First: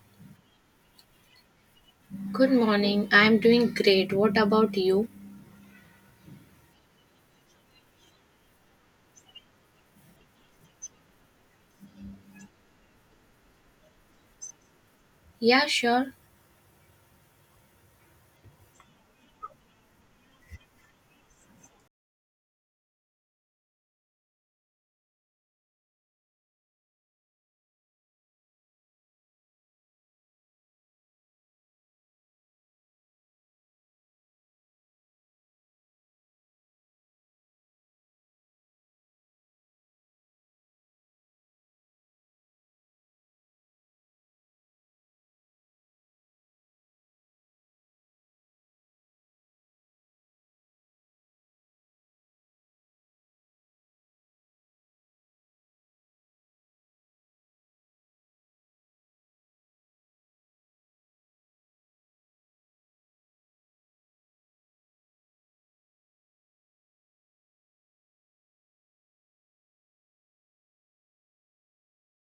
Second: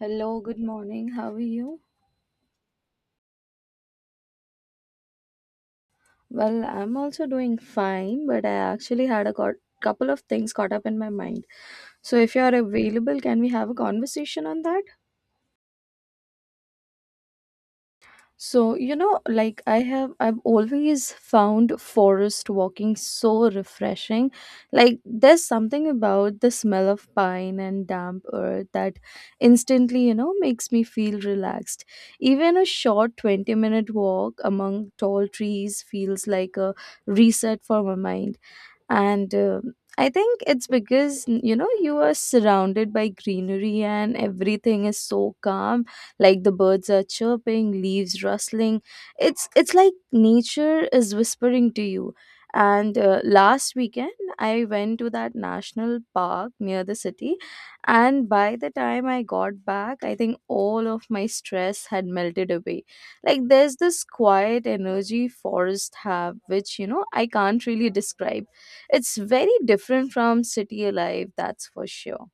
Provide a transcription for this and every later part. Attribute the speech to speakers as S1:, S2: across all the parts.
S1: Hello, good morning. How are you?
S2: Good morning. I'm doing great. What about you?
S1: Well, I'm also doing fine, but I actually had a couple of things caught up in my mind. So, if you are available, can we have a conversation on that?
S2: Yeah, sure.
S1: So, you know, like I've always found forest walking so refreshing. Like, there's something about the smell of pine and damp earth that instantly, you know, makes me feel relaxed. Even a short 20-minute walk among tall trees feels like a reset for my mind. And I think it's because you know, you are surrounded by greenery and everything is so calm. Like the birds are chirping, leaves rustling, it's like nature is whispering to you. And last weekend I went to that national park near the city, and by the time I got back, I think all of my stress had melted away. Like there's this quiet energy forests have, which, you know, I can't really describe. It's very different from city life, that's for sure.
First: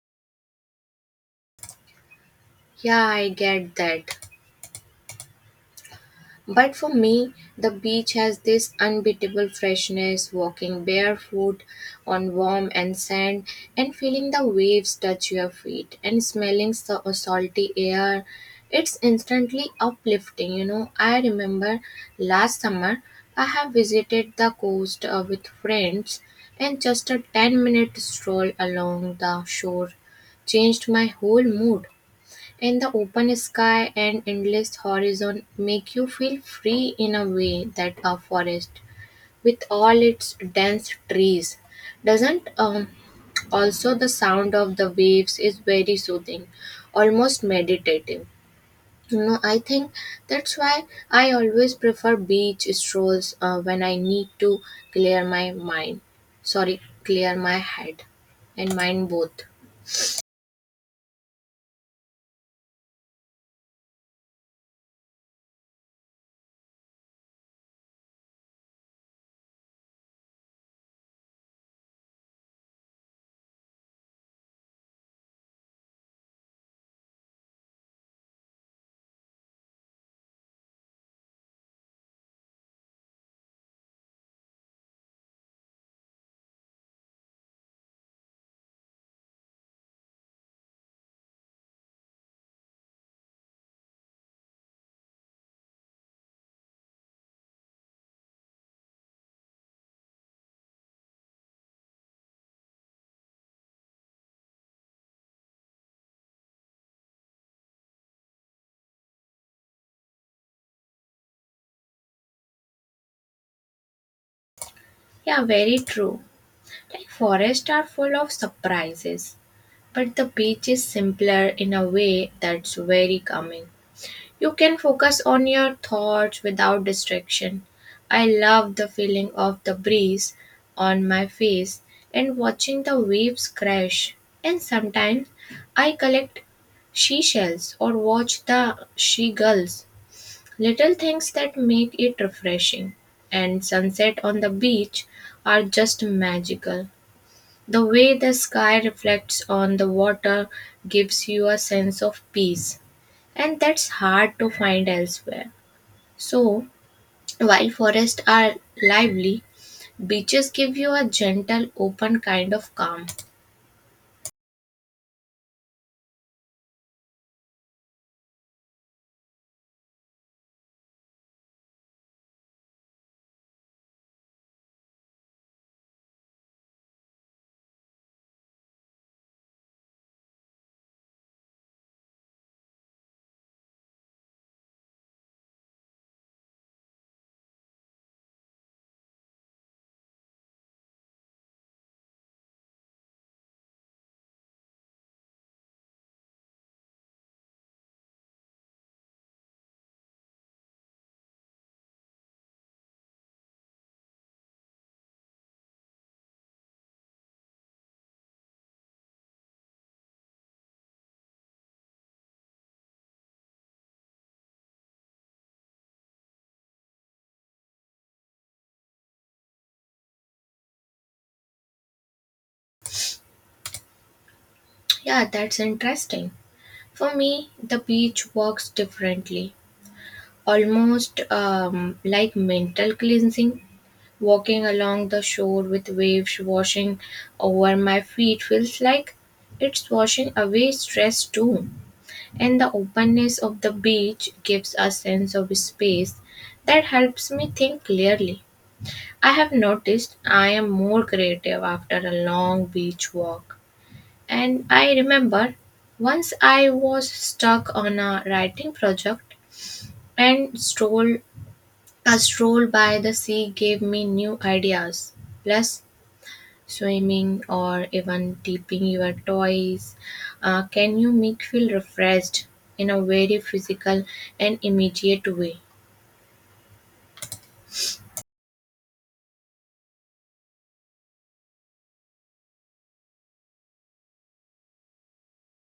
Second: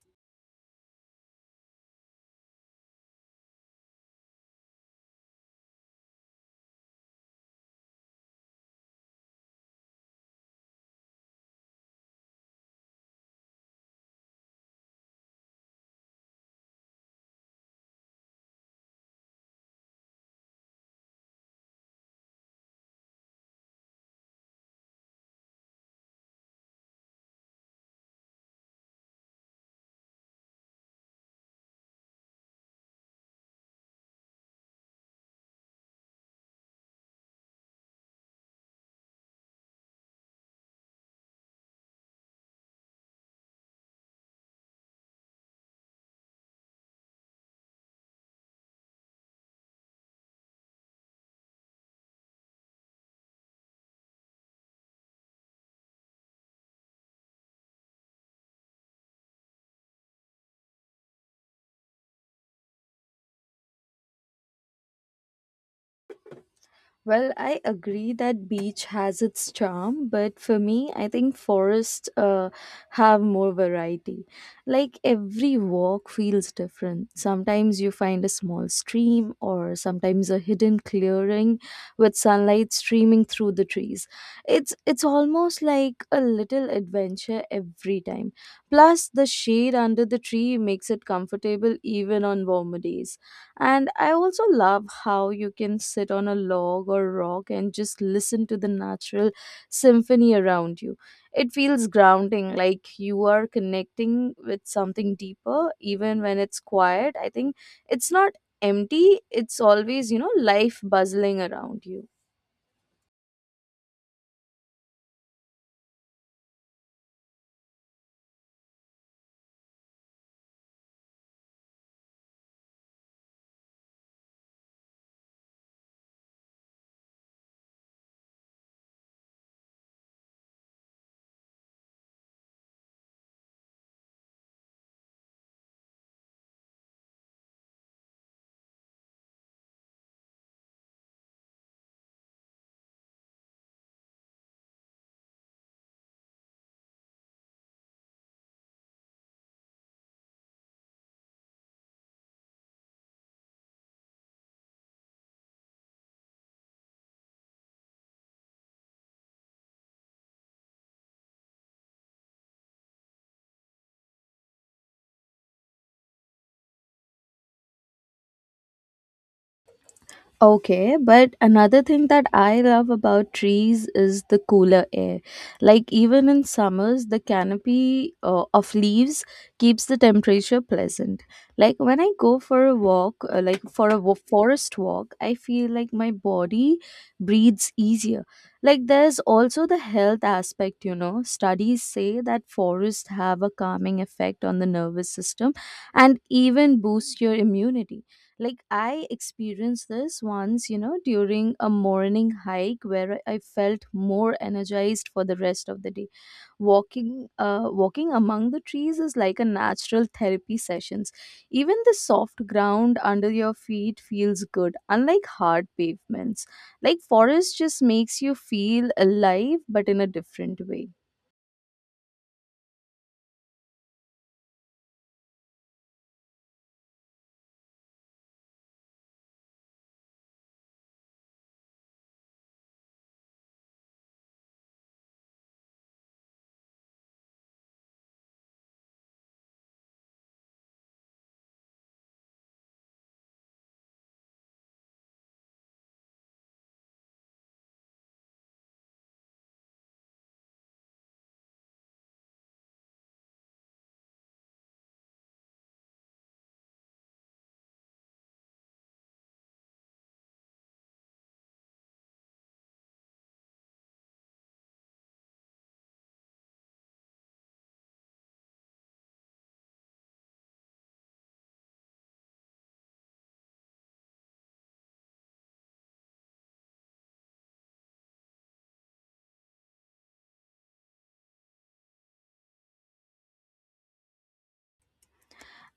S2: Yeah, I get that. But for me, the beach has this unbeatable freshness, walking barefoot on warm and sand and feeling the waves touch your feet and smelling the salty air. It's instantly uplifting, you know. I remember last summer I have visited the coast with friends, and just a 10-minute stroll along the shore changed my whole mood. And the open sky and endless horizon make you feel free in a way that a forest, with all its dense trees, doesn't. Also, the sound of the waves is very soothing, almost meditative. You know, I think that's why I always prefer beach strolls when I need to clear my mind. Sorry, clear my head and mind both.
S1: Well, I agree that beach has its charm, but for me, I think forests have more variety. Like every walk feels different. Sometimes you find a small stream, or sometimes a hidden clearing with sunlight streaming through the trees. It's almost like a little adventure every time. Plus, the shade under the tree makes it comfortable even on warmer days. And I also love how you can sit on a log or rock and just listen to the natural symphony around you. It feels grounding, like you are connecting with something deeper, even when it's quiet. I think it's not empty, it's always, you know, life bustling around you.
S2: Yeah, very true. Like forests are full of surprises, but the beach is simpler in a way that's very calming. You can focus on your thoughts without distraction. I love the feeling of the breeze on my face and watching the waves crash. And sometimes I collect seashells or watch the seagulls. Little things that make it refreshing. And sunset on the beach are just magical. The way the sky reflects on the water gives you a sense of peace, and that's hard to find elsewhere. So, while forests are lively, beaches give you a gentle, open kind of calm.
S1: Okay, but another thing that I love about trees is the cooler air. Like, even in summers, the canopy of leaves keeps the temperature pleasant. Like, when I go for a walk, forest walk, I feel like my body breathes easier. Like, there's also the health aspect, you know. Studies say that forests have a calming effect on the nervous system and even boost your immunity. Like I experienced this once, you know, during a morning hike where I felt more energized for the rest of the day. Walking among the trees is like a natural therapy sessions. Even the soft ground under your feet feels good, unlike hard pavements. Like forest just makes you feel alive but in a different way.
S2: Yeah, that's interesting. For me, the beach works differently, almost like mental cleansing. Walking along the shore with waves washing over my feet feels like it's washing away stress too. And the openness of the beach gives a sense of space that helps me think clearly. I have noticed I am more creative after a long beach walk. And I remember once I was stuck on a writing project and stroll by the sea gave me new ideas. Plus swimming or even dipping your toys can you make feel refreshed in a very physical and immediate way.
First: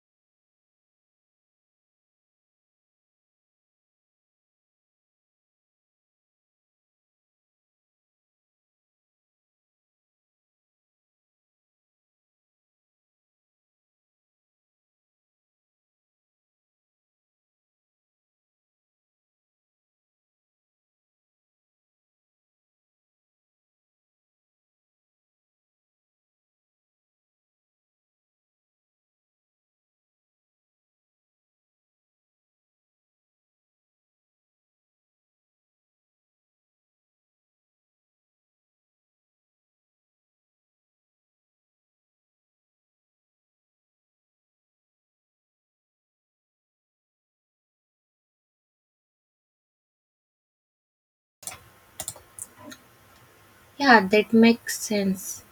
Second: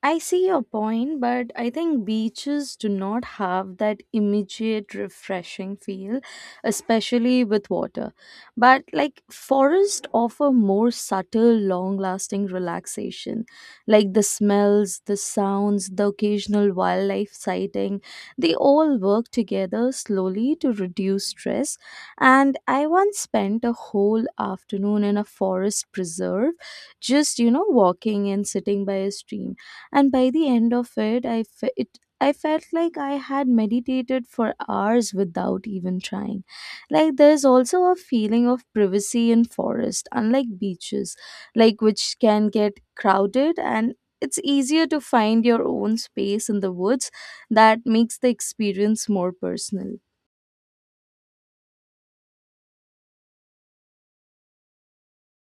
S1: I see your point, but I think beaches do not have that immediate refreshing feel, especially with water. But like forests offer more subtle, long lasting relaxation, like the smells, the sounds, the occasional wildlife sighting. They all work together slowly to reduce stress. And I once spent a whole afternoon in a forest preserve, just, you know, walking and sitting by a stream, and by the end of it, I felt like I had meditated for hours without even trying. Like there's also a feeling of privacy in forest, unlike beaches, like which can get crowded, and it's easier to find your own space in the woods that makes the experience more personal.
S2: Yeah, that makes sense.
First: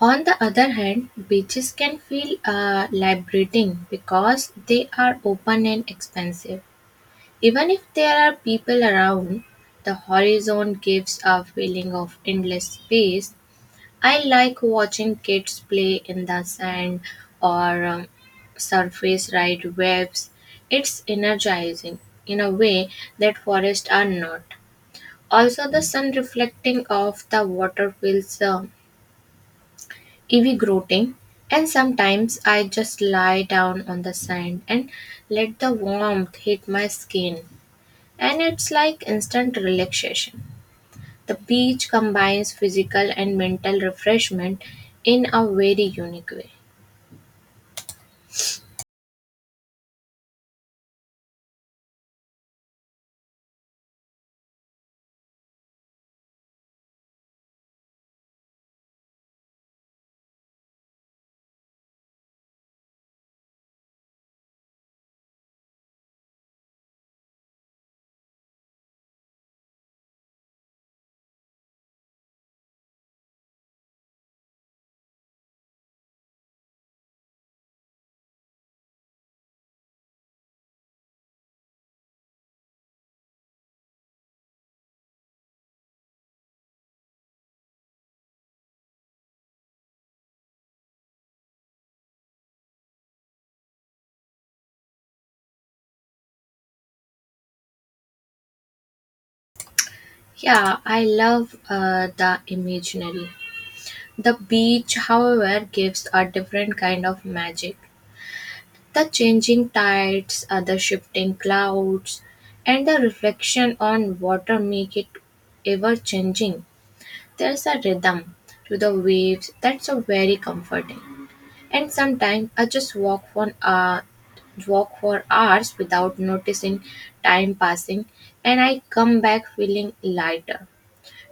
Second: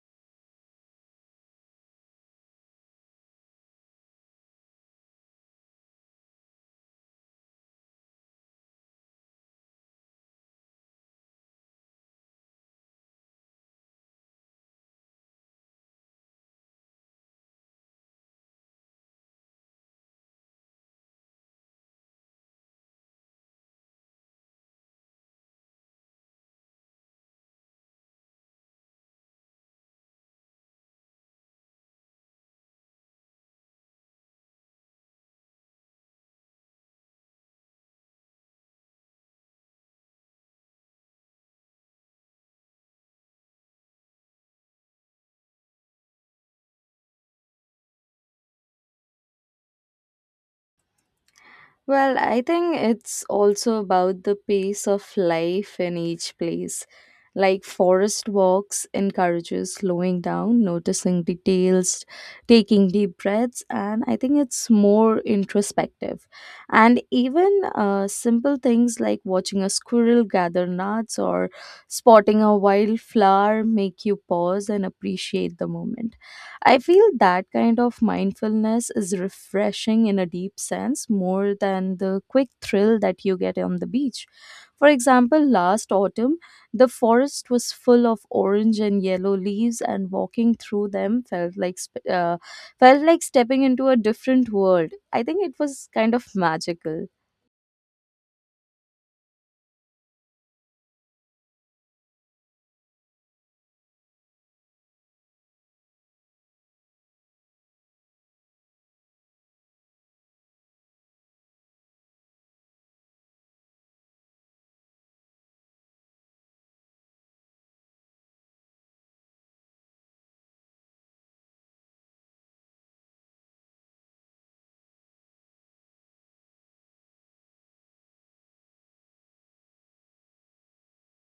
S2: On the other hand, beaches can feel liberating because they are open and expansive. Even if there are people around, the horizon gives a feeling of endless space. I like watching kids play in the sand, or surface ride waves. It's energizing in a way that forests are not. Also, the sun reflecting off the water feels invigorating. And sometimes I just lie down on the sand and let the warmth hit my skin, and it's like instant relaxation. The beach combines physical and mental refreshment in a very unique way.
S1: Well, I think it's also about the pace of life in each place. Like forest walks encourages slowing down, noticing details, taking deep breaths, and I think it's more introspective. And even simple things like watching a squirrel gather nuts or spotting a wildflower make you pause and appreciate the moment. I feel that kind of mindfulness is refreshing in a deep sense, more than the quick thrill that you get on the beach. For example, last autumn, the forest was full of orange and yellow leaves, and walking through them felt like felt like stepping into a different world. I think it was kind of magical.
S2: Yeah, I love the imaginary. The beach, however, gives a different kind of magic. The changing tides, the shifting clouds, and the reflection on water make it ever changing. There's a rhythm to the waves that's a very comforting. And sometimes I just walk for hours without noticing time passing, and I come back feeling lighter.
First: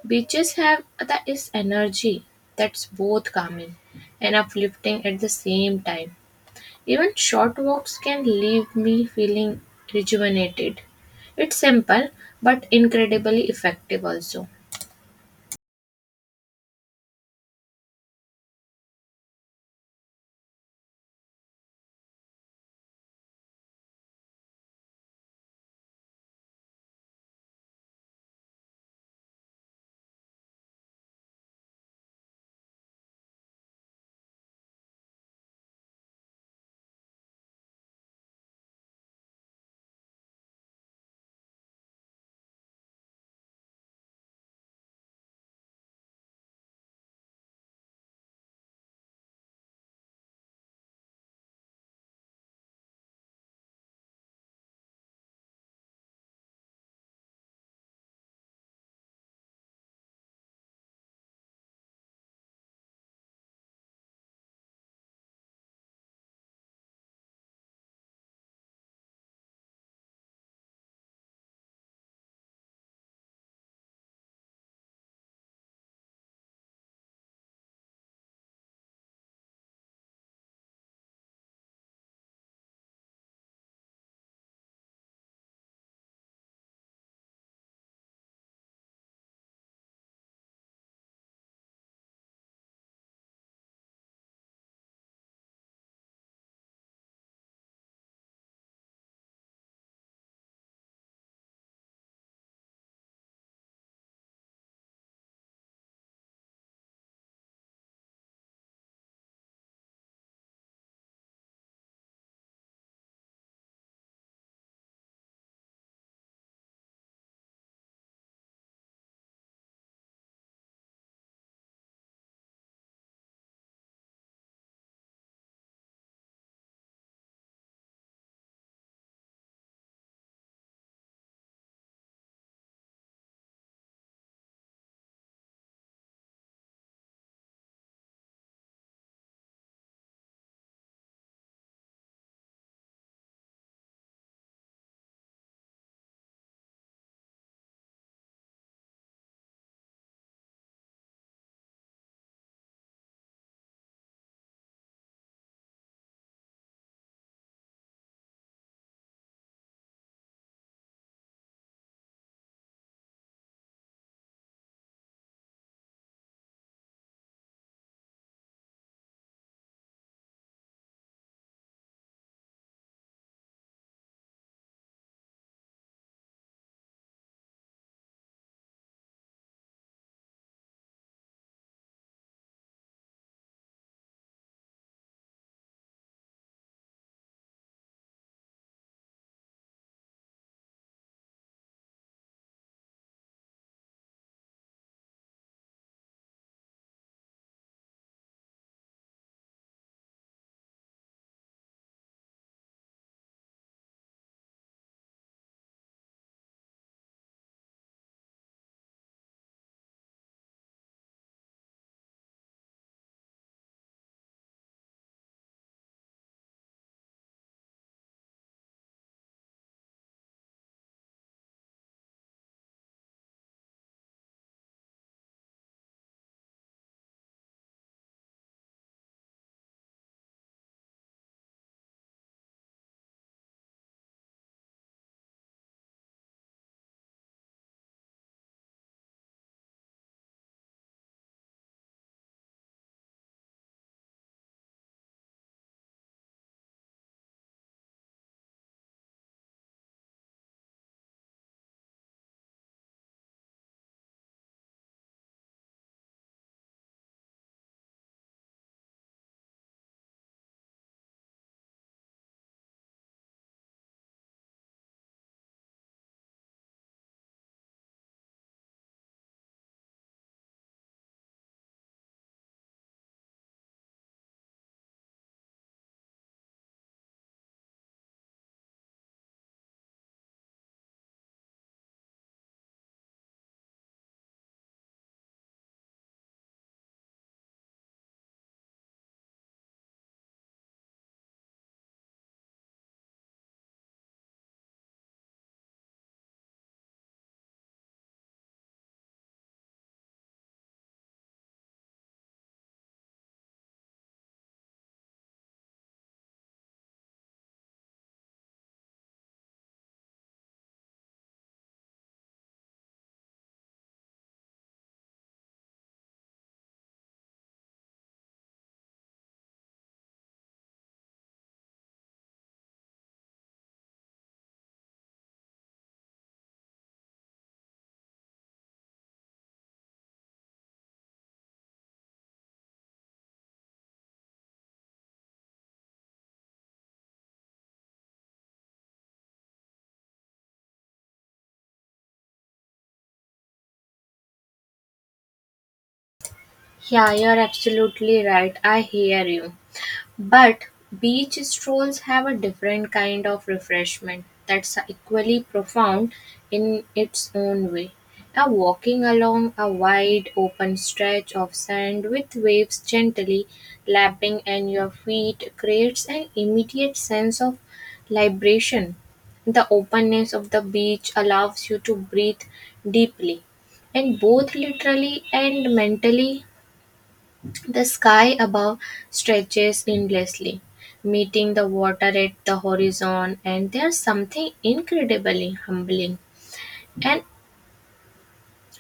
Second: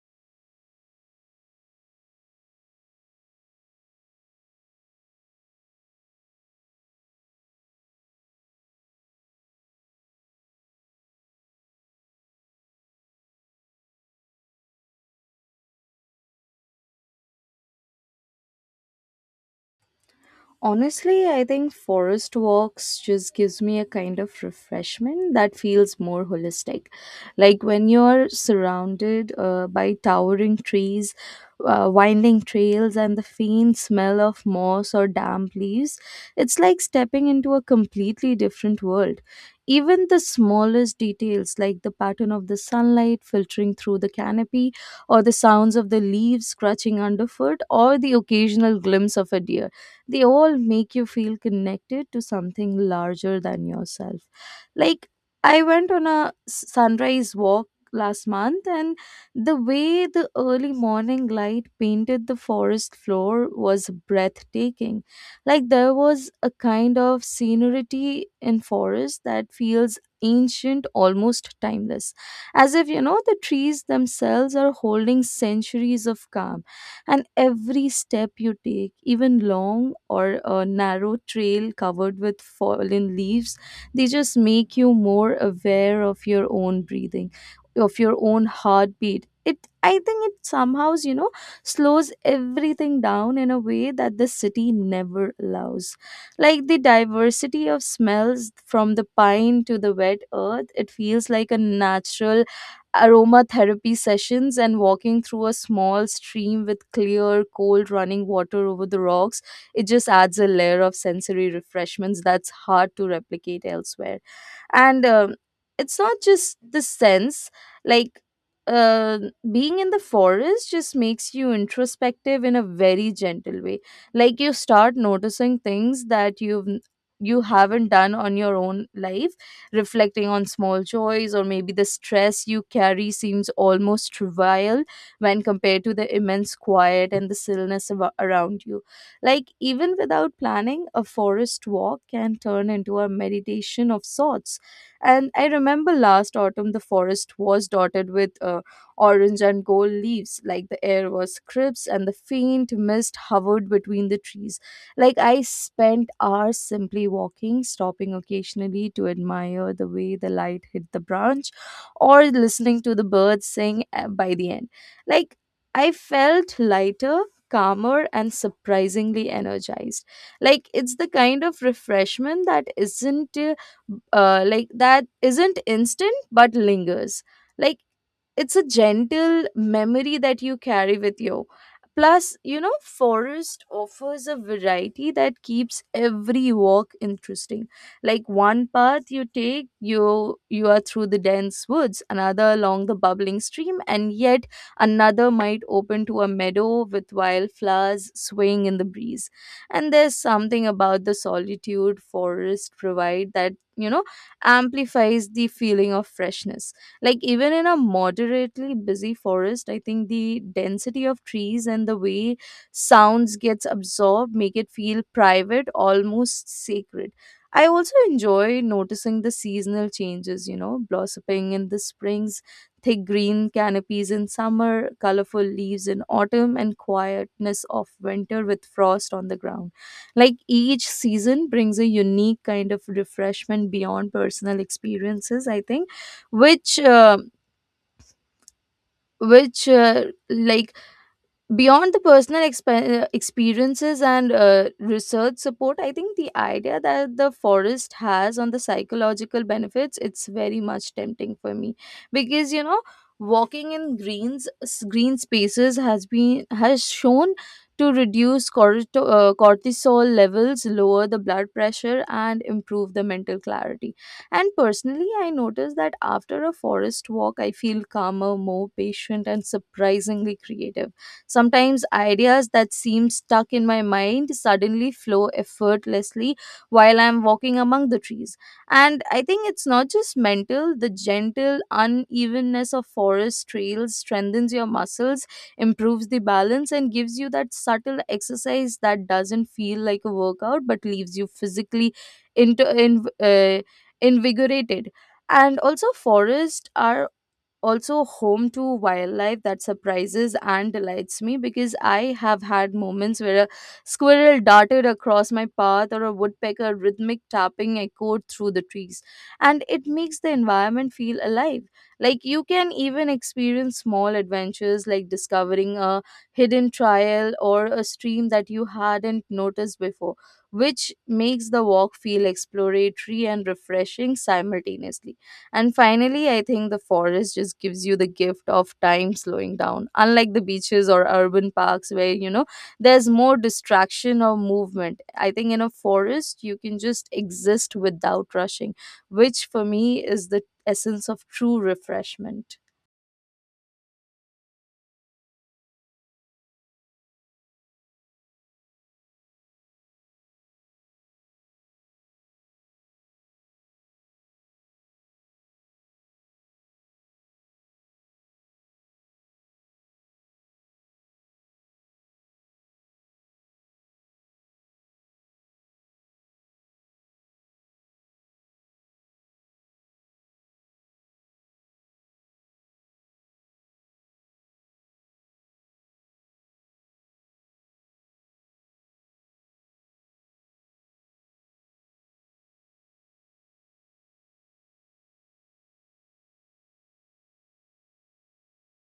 S2: Beaches have that is energy that's both calming and uplifting at the same time. Even short walks can leave me feeling rejuvenated. It's simple but incredibly effective also.
S1: Honestly, I think forest walks just gives me a kind of refreshment that feels more holistic. Like when you're surrounded by towering trees, winding trails, and the faint smell of moss or damp leaves, it's like stepping into a completely different world. Even the smallest details, like the pattern of the sunlight filtering through the canopy, or the sounds of the leaves scratching underfoot, or the occasional glimpse of a deer, they all make you feel connected to something larger than yourself. Like, I went on a sunrise walk last month, and the way the early morning light painted the forest floor was breathtaking. Like, there was a kind of scenery in forest that feels ancient, almost timeless, as if, you know, the trees themselves are holding centuries of calm. And every step you take, even long or a narrow trail covered with fallen leaves, they just make you more aware of your own breathing, of your own heartbeat. It i think it somehow, you know, slows everything down in a way that the city never allows. Like the diversity of smells, from the pine to the wet earth, it feels like a natural aromatherapy sessions. And walking through a small stream with clear, cold running water over the rocks, it just adds a layer of sensory refreshments that's hard to replicate elsewhere. And It's not just the sense, like, uh, being in the forest just makes you introspective in a very gentle way. Like you start noticing things that you haven't done on your own life, reflecting on small joys, or maybe the stress you carry seems almost trivial when compared to the immense quiet and the stillness around you. Like even without planning, a forest walk can turn into a meditation of sorts. And I remember last autumn, the forest was dotted with orange and gold leaves. Like the air was crisp, and the faint mist hovered between the trees. Like I spent hours simply walking, stopping occasionally to admire the way the light hit the branch, or listening to the birds sing by the end. Like I felt lighter. Calmer and surprisingly energized. Like, it's the kind of refreshment that isn't instant but lingers. Like, it's a gentle memory that you carry with you. Plus, you know, forest offers a variety that keeps every walk interesting. Like, one path you take, you are through the dense woods, another along the bubbling stream, and yet another might open to a meadow with wildflowers swaying in the breeze. And there's something about the solitude forest provide that, you know, amplifies the feeling of freshness. Like even in a moderately busy forest, I think the density of trees and the way sounds gets absorbed make it feel private, almost sacred. I also enjoy noticing the seasonal changes, you know, blossoming in the springs, thick green canopies in summer, colorful leaves in autumn, and quietness of winter with frost on the ground. Like each season brings a unique kind of refreshment. Beyond personal experiences, I think, which uh, which like beyond the personal experiences and research support, I think the idea that the forest has on the psychological benefits, it's very much tempting for me. Because, you know, walking in green spaces has shown to reduce cortisol levels, lower the blood pressure, and improve the mental clarity. And personally, I noticed that after a forest walk, I feel calmer, more patient, and surprisingly creative. Sometimes ideas that seem stuck in my mind suddenly flow effortlessly while I'm walking among the trees. And I think it's not just mental, the gentle unevenness of forest trails strengthens your muscles, improves the balance, and gives you that subtle exercise that doesn't feel like a workout but leaves you physically into, in, uh, invigorated. And also forests are also home to wildlife that surprises and delights me, because I have had moments where a squirrel darted across my path, or a woodpecker rhythmic tapping echoed through the trees. And it makes the environment feel alive. Like you can even experience small adventures, like discovering a hidden trail or a stream that you hadn't noticed before, which makes the walk feel exploratory and refreshing simultaneously. And finally, I think the forest just gives you the gift of time slowing down, unlike the beaches or urban parks where, you know, there's more distraction or movement. I think in a forest, you can just exist without rushing, which for me is the essence of true refreshment.
S2: Yeah, you're absolutely right. I hear you. But beach strolls have a different kind of refreshment that's equally profound in its own way. A walking along a wide open stretch of sand with waves gently lapping at your feet creates an immediate sense of liberation. The openness of the beach allows you to breathe deeply and both literally and mentally, the sky above stretches endlessly, meeting the water at the horizon, and there's something incredibly humbling. And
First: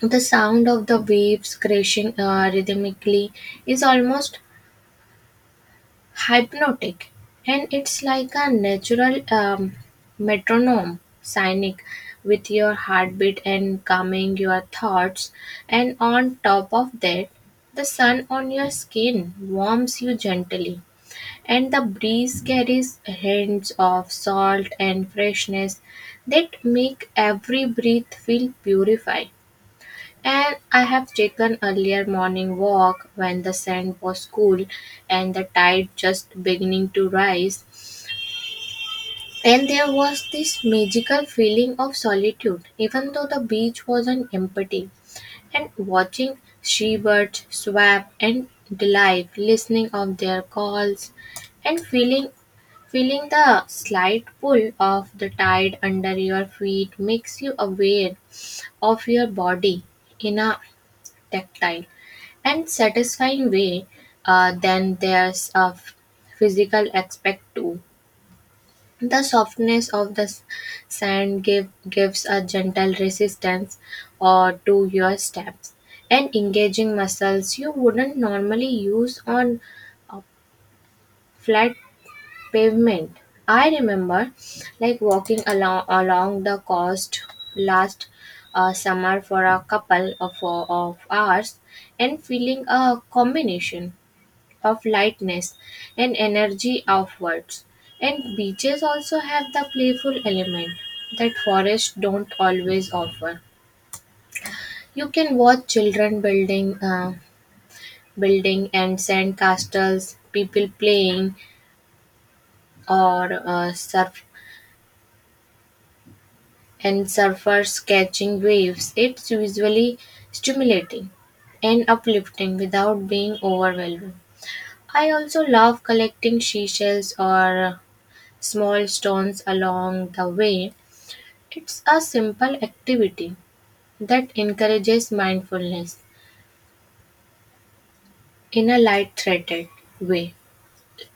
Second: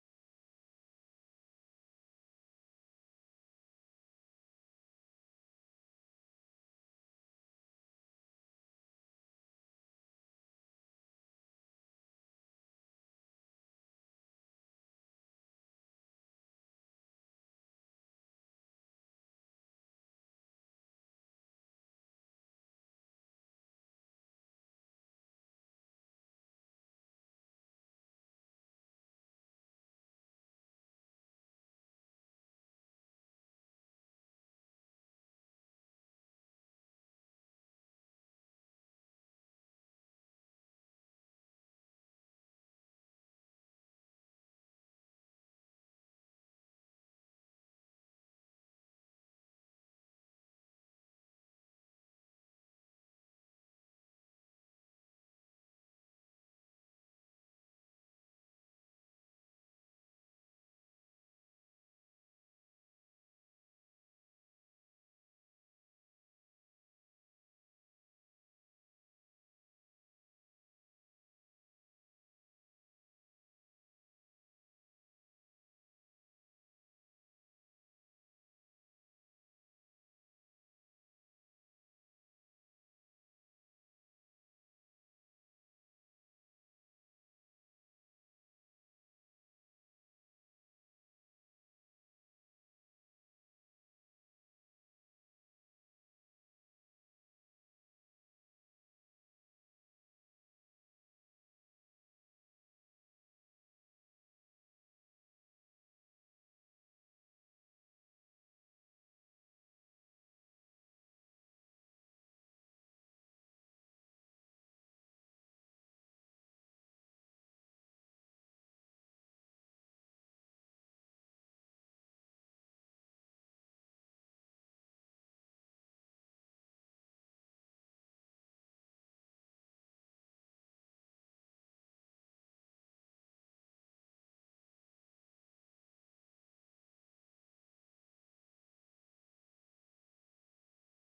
S2: the sound of the waves crashing rhythmically is almost hypnotic, and it's like a natural metronome, sonic, with your heartbeat and calming your thoughts. And on top of that, the sun on your skin warms you gently and the breeze carries hints of salt and freshness that make every breath feel purified. And I have taken earlier morning walk when the sand was cool and the tide just beginning to rise. And there was this magical feeling of solitude, even though the beach wasn't empty. And watching seabirds Schwab and dive, listening of their calls and feeling the slight pull of the tide under your feet makes you aware of your body in a tactile and satisfying way. Then there's a physical aspect too. The softness of the sand gives a gentle resistance to your steps and engaging muscles you wouldn't normally use on a flat pavement. I remember like walking along the coast last summer for a couple of hours and feeling a combination of lightness and energy outwards. And beaches also have the playful element that forests don't always offer. You can watch children building and sand castles, people playing, or surfers catching waves. It's usually stimulating and uplifting without being overwhelming. I also love collecting seashells or small stones along the way. It's a simple activity that encourages mindfulness in a light-hearted way,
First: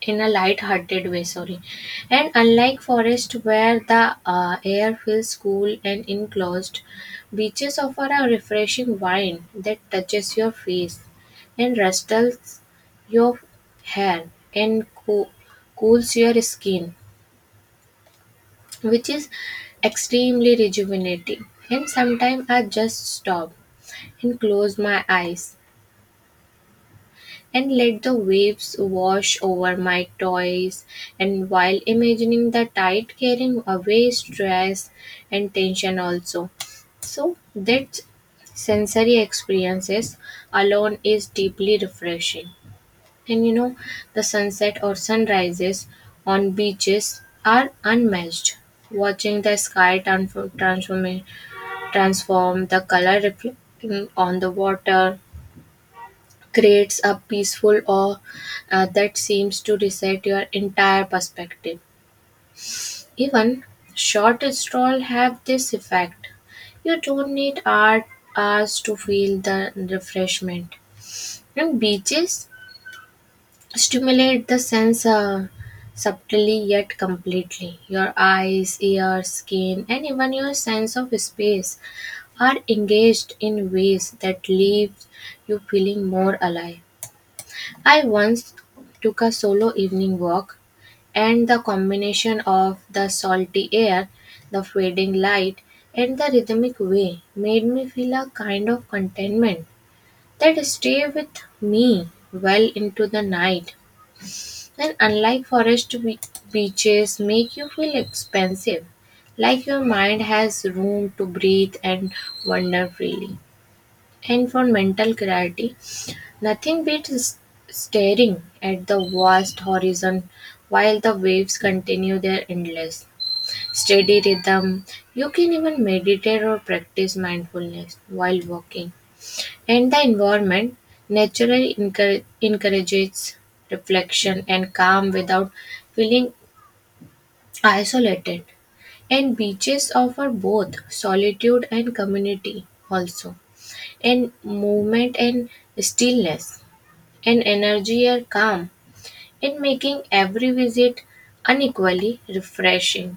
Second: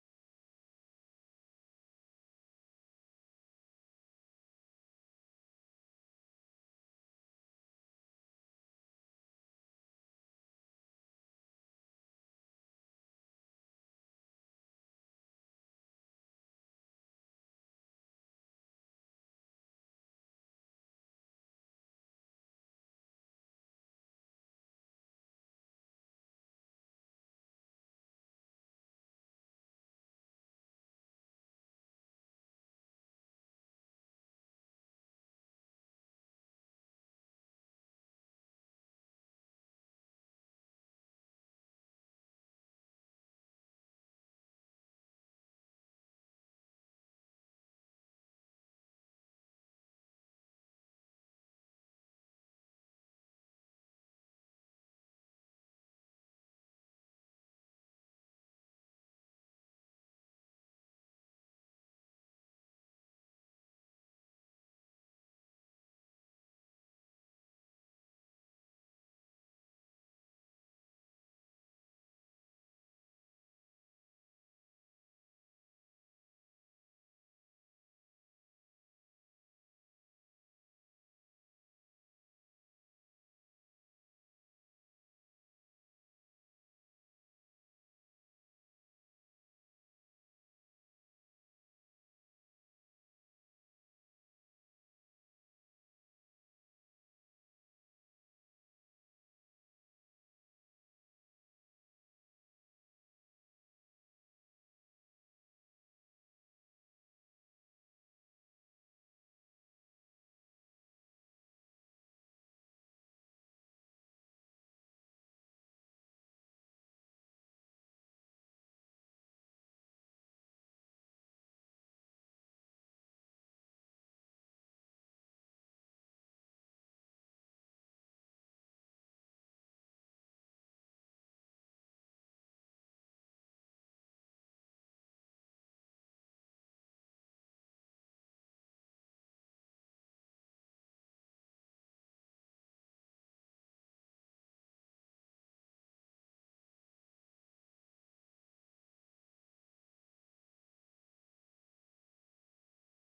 S2: in a light-hearted way, sorry. And unlike forest where the air feels cool and enclosed, beaches offer a refreshing wind that touches your face and rustles your hair and cools your skin, which is extremely rejuvenating. And sometimes I just stop and close my eyes and let the waves wash over my toys and while imagining the tide carrying away stress and tension also. So that sensory experiences alone is deeply refreshing. And you know, the sunset or sunrises on beaches are unmatched. Watching the sky transform the color reflecting on the water creates a peaceful awe that seems to reset your entire perspective. Even short strolls have this effect. You don't need art hours to feel the refreshment. And beaches stimulate the sense subtly yet completely. Your eyes, ears, skin, and even your sense of space are engaged in ways that leave you feeling more alive. I once took a solo evening walk, and the combination of the salty air, the fading light, and the rhythmic way made me feel a kind of contentment that stayed with me well into the night. Then beaches make you feel expansive, like your mind has room to breathe and wander freely. And for mental clarity, nothing beats staring at the vast horizon while the waves continue their endless steady rhythm. You can even meditate or practice mindfulness while walking, and the environment naturally encourages reflection and calm without feeling isolated. And beaches offer both solitude and community also. And movement and stillness and energy are calm and making every visit unequally refreshing.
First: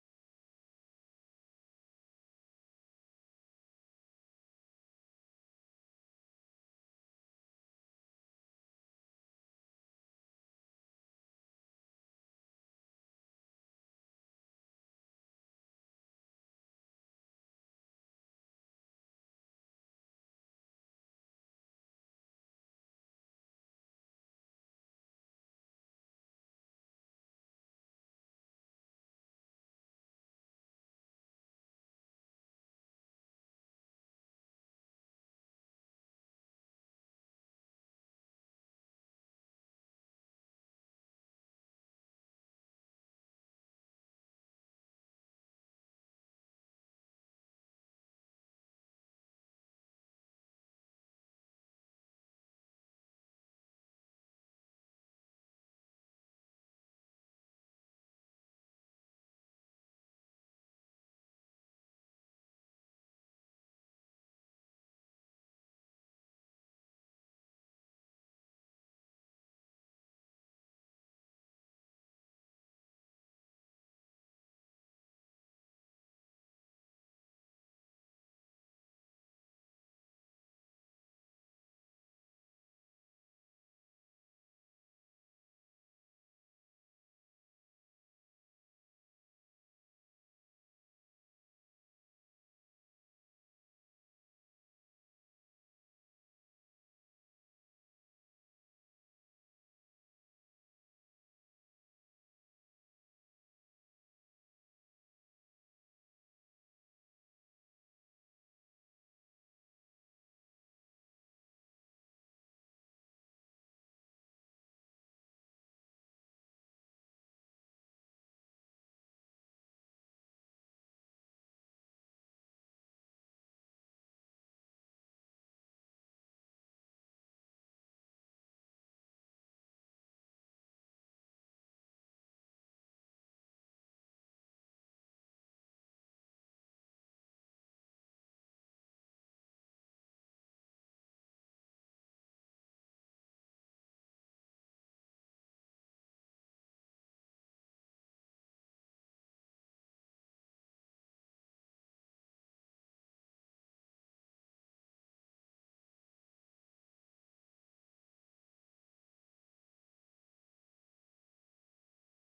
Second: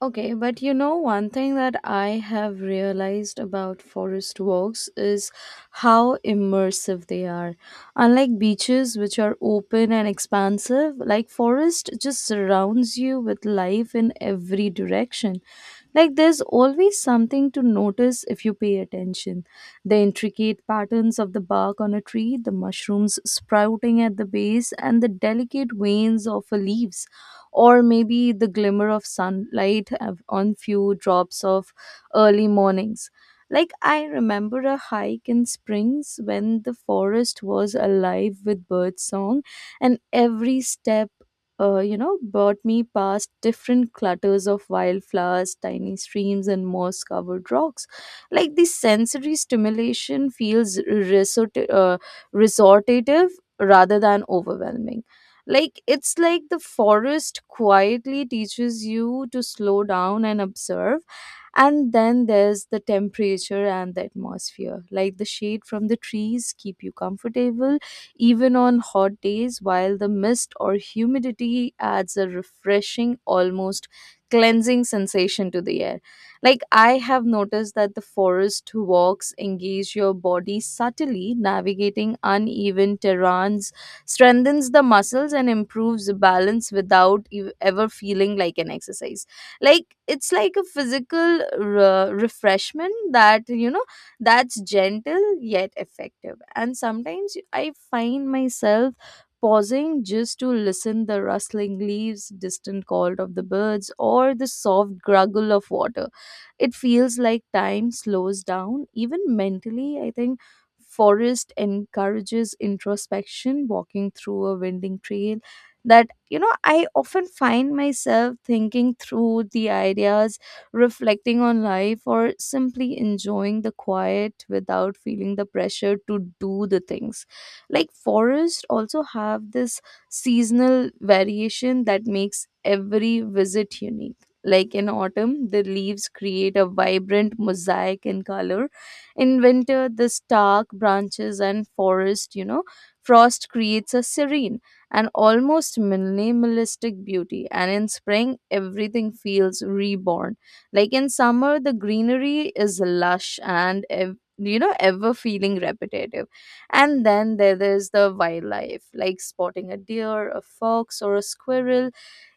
S1: Okay, but you know, one thing that I have realized about forest walks is how immersive they are. Unlike beaches, which are open and expansive, like forest just surrounds you with life in every direction. Like there's always something to notice if you pay attention. The intricate patterns of the bark on a tree, the mushrooms sprouting at the base, and the delicate veins of the leaves, or maybe the glimmer of sunlight on few drops of early mornings. Like I remember a hike in springs when the forest was alive with bird song and every step brought me past different clutters of wildflowers, tiny streams, and moss covered rocks. Like the sensory stimulation feels resortative rather than overwhelming. Like it's like the forest quietly teaches you to slow down and observe, and then there's the temperature and the atmosphere, like the shade from the trees keep you comfortable even on hot days, while the mist or humidity adds a refreshing, almost cleansing sensation to the air. Like I have noticed that the forest walks engage your body, subtly navigating uneven terrains, strengthens the muscles and improves balance without ever feeling like an exercise. Like it's like a physical refreshment that that's gentle yet effective. And sometimes I find myself pausing just to listen, the rustling leaves, distant call of the birds, or the soft gurgle of water. It feels like time slows down. Even mentally, I think forest encourages introspection. Walking through a winding trail, that you know I often find myself thinking through the ideas, reflecting on life, or simply enjoying the quiet without feeling the pressure to do the things. Like forests also have this seasonal variation that makes every visit unique. Like in autumn, the leaves create a vibrant mosaic in color. In winter, the stark branches and forest, frost creates a serene and almost minimalistic beauty. And in spring, everything feels reborn. Like in summer, the greenery is lush and ever feeling repetitive. And then there is the wildlife, like spotting a deer, a fox, or a squirrel,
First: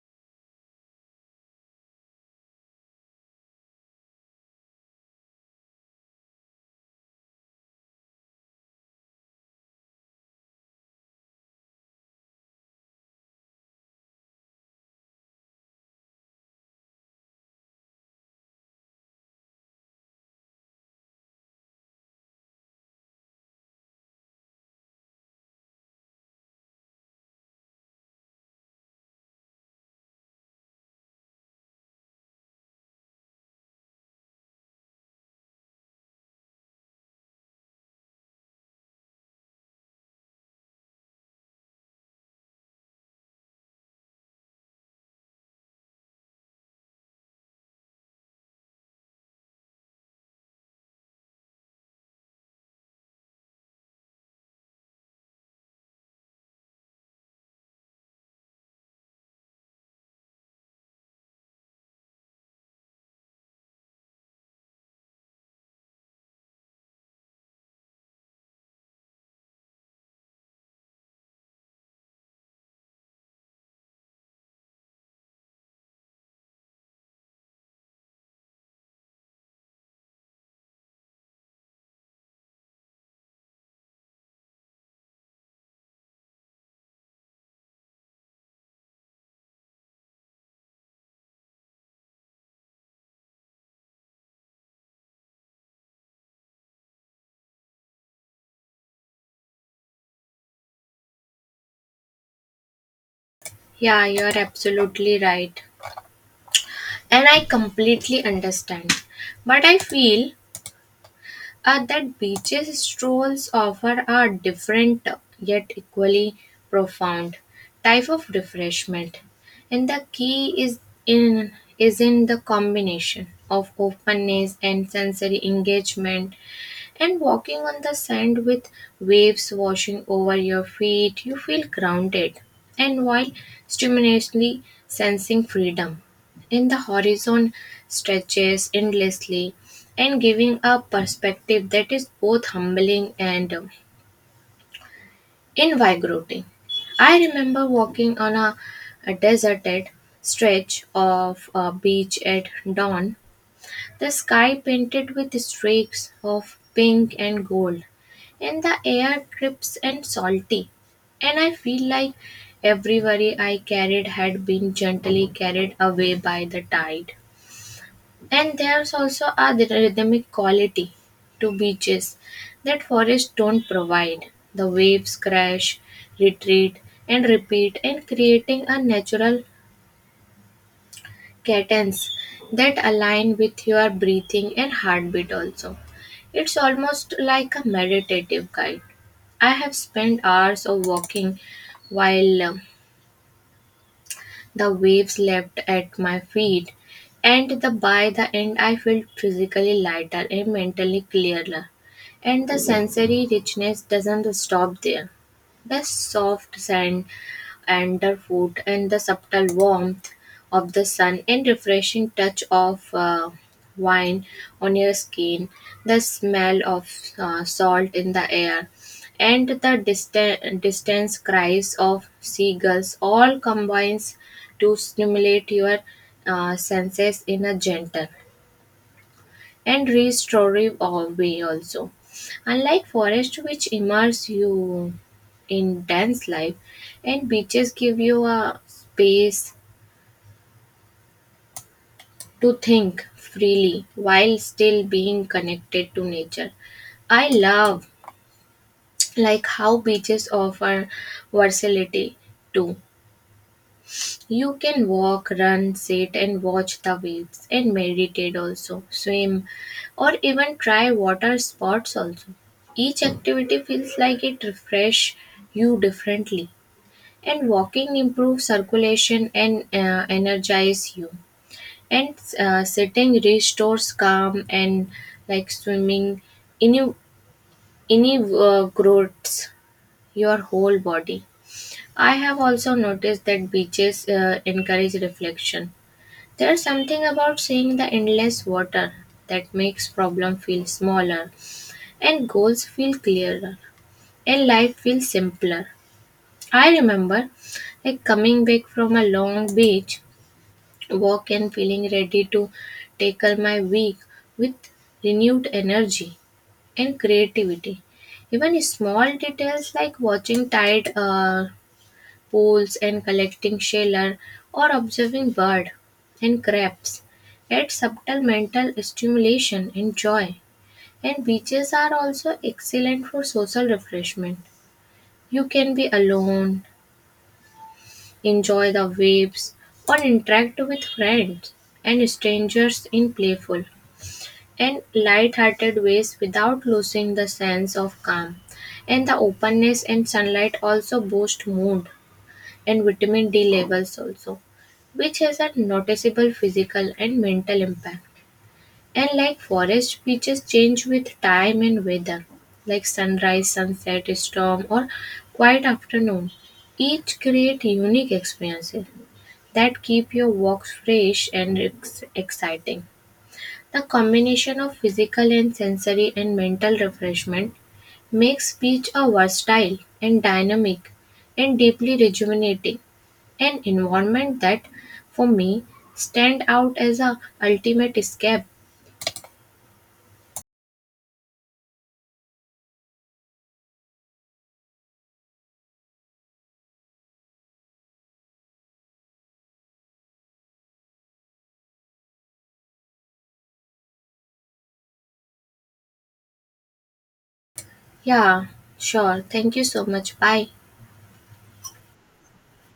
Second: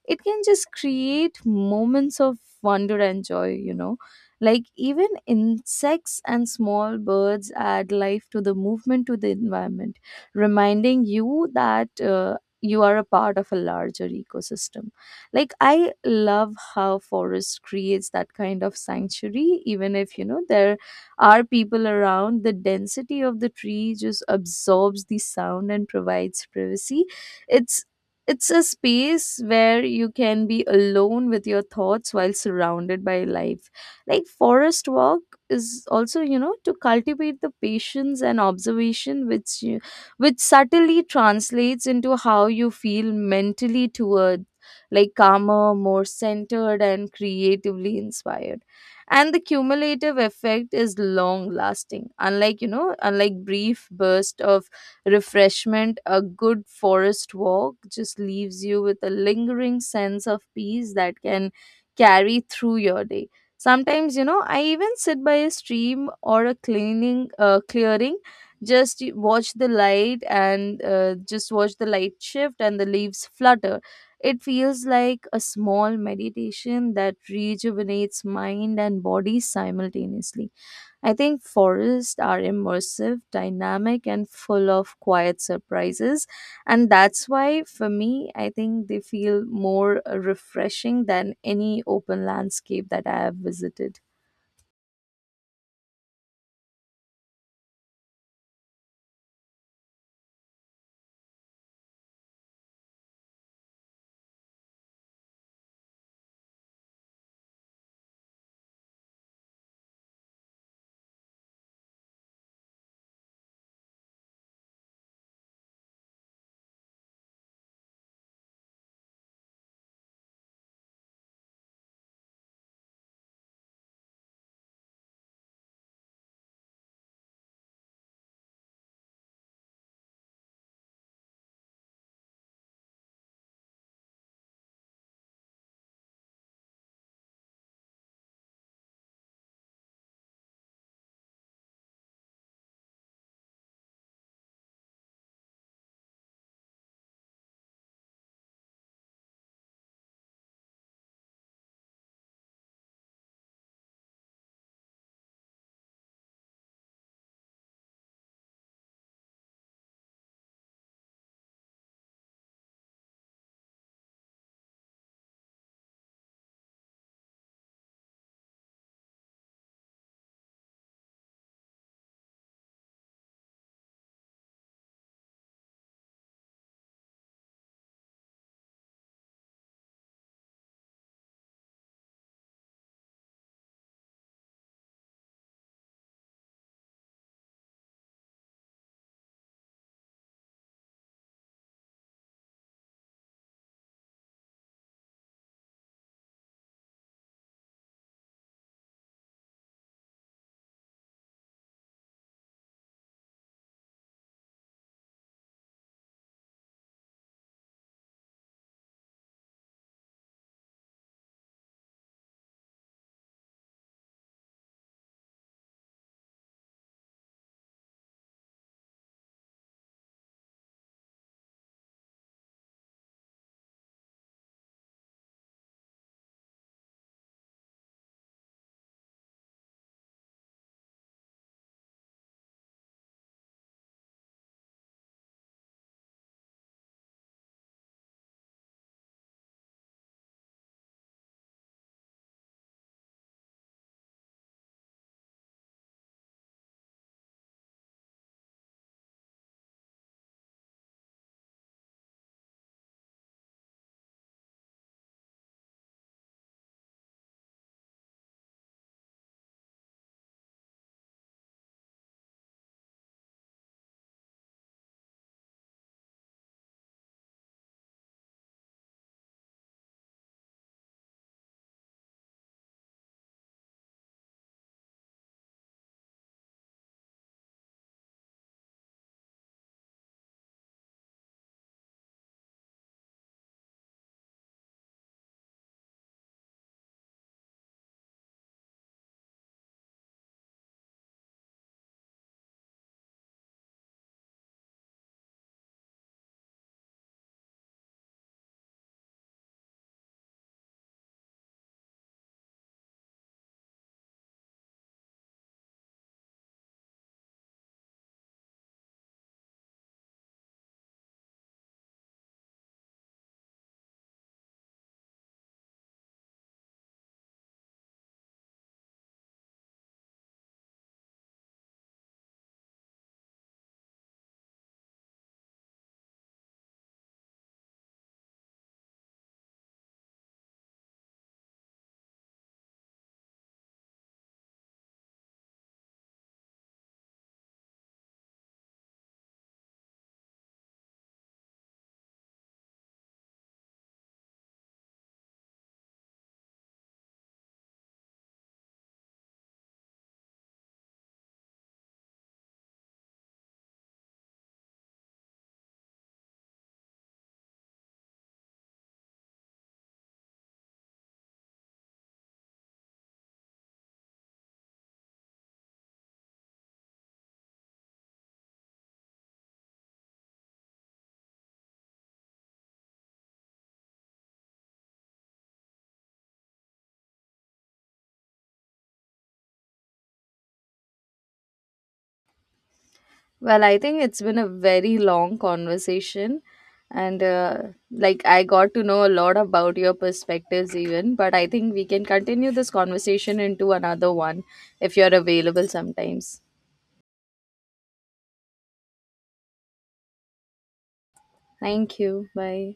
S1: it can just create moments of wonder and joy, you know. Like even insects and small birds add life to the movement, to the environment, reminding you that you are a part of a larger ecosystem. Like I love how forest creates that kind of sanctuary. Even if, you know, there are people around, the density of the tree just absorbs the sound and provides privacy. it's it's a space where you can be alone with your thoughts while surrounded by life. Like forest walk is also, you know, to cultivate the patience and observation, which subtly translates into how you feel mentally, toward like calmer, more centered, and creatively inspired. And the cumulative effect is long lasting. Unlike brief burst of refreshment, a good forest walk just leaves you with a lingering sense of peace that can carry through your day. Sometimes, you know, I even sit by a stream or a cleaning clearing, just watch the light shift and the leaves flutter. It feels like a small meditation that rejuvenates mind and body simultaneously. I think forests are immersive, dynamic, and full of quiet surprises. And that's why, for me, I think they feel more refreshing than any open landscape that I have visited.
S2: Yeah, you're absolutely right. And I completely understand. But I feel that beaches strolls offer a different yet equally profound type of refreshment, and the key is in in the combination of openness and sensory engagement, and walking on the sand with waves washing over your feet, you feel grounded and while stimulatingly sensing freedom. In the horizon stretches endlessly and giving a perspective that is both humbling and invigorating. I remember walking on a deserted stretch of a beach at dawn, the sky painted with streaks of pink and gold, and the air crisp and salty. And I feel like every worry I carried had been gently carried away by the tide. And there's also a rhythmic quality to beaches that forests don't provide. The waves crash, retreat, and repeat, and creating a natural cadence that align with your breathing and heartbeat also. It's almost like a meditative guide. I have spent hours of walking while the waves leapt at my feet, and the by the end I felt physically lighter and mentally clearer. And the sensory richness doesn't stop there. The soft sand underfoot, and the subtle warmth of the sun and refreshing touch of wine on your skin, the smell of salt in the air, and the distant distance cries of seagulls all combines to stimulate your senses in a gentle and restorative all way also. Unlike forests which immerse you in dense life, and beaches give you a space to think freely while still being connected to nature. I love like how beaches offer versatility too. You can walk, run, sit and watch the waves and meditate also, swim or even try water sports also. Each activity feels like it refresh you differently, and walking improves circulation and energize you, and sitting restores calm, and like swimming any any your whole body. I have also noticed that beaches encourage reflection. There's something about seeing the endless water that makes problem feel smaller and goals feel clearer and life feels simpler. I remember like coming back from a long beach walk and feeling ready to tackle my week with renewed energy and creativity. Even small details like watching tide pools and collecting shells, or observing birds and crabs add subtle mental stimulation and joy. And beaches are also excellent for social refreshment. You can be alone, enjoy the waves, or interact with friends and strangers in playful and light-hearted ways without losing the sense of calm. And the openness and sunlight also boost mood and vitamin D levels also, which has a noticeable physical and mental impact. And like forest beaches change with time and weather, like sunrise, sunset, storm, or quiet afternoon. Each create unique experiences that keep your walks fresh and exciting. The combination of physical and sensory and mental refreshment makes beach a versatile and dynamic and deeply rejuvenating an environment that for me stand out as a ultimate escape.
S1: Well, I think it's been a very long conversation. And I got to know a lot about your perspectives, even. But I think we can continue this conversation into another one if you're available sometimes.
S2: Yeah, sure. Thank you so much. Bye.
S1: Thank you. Bye.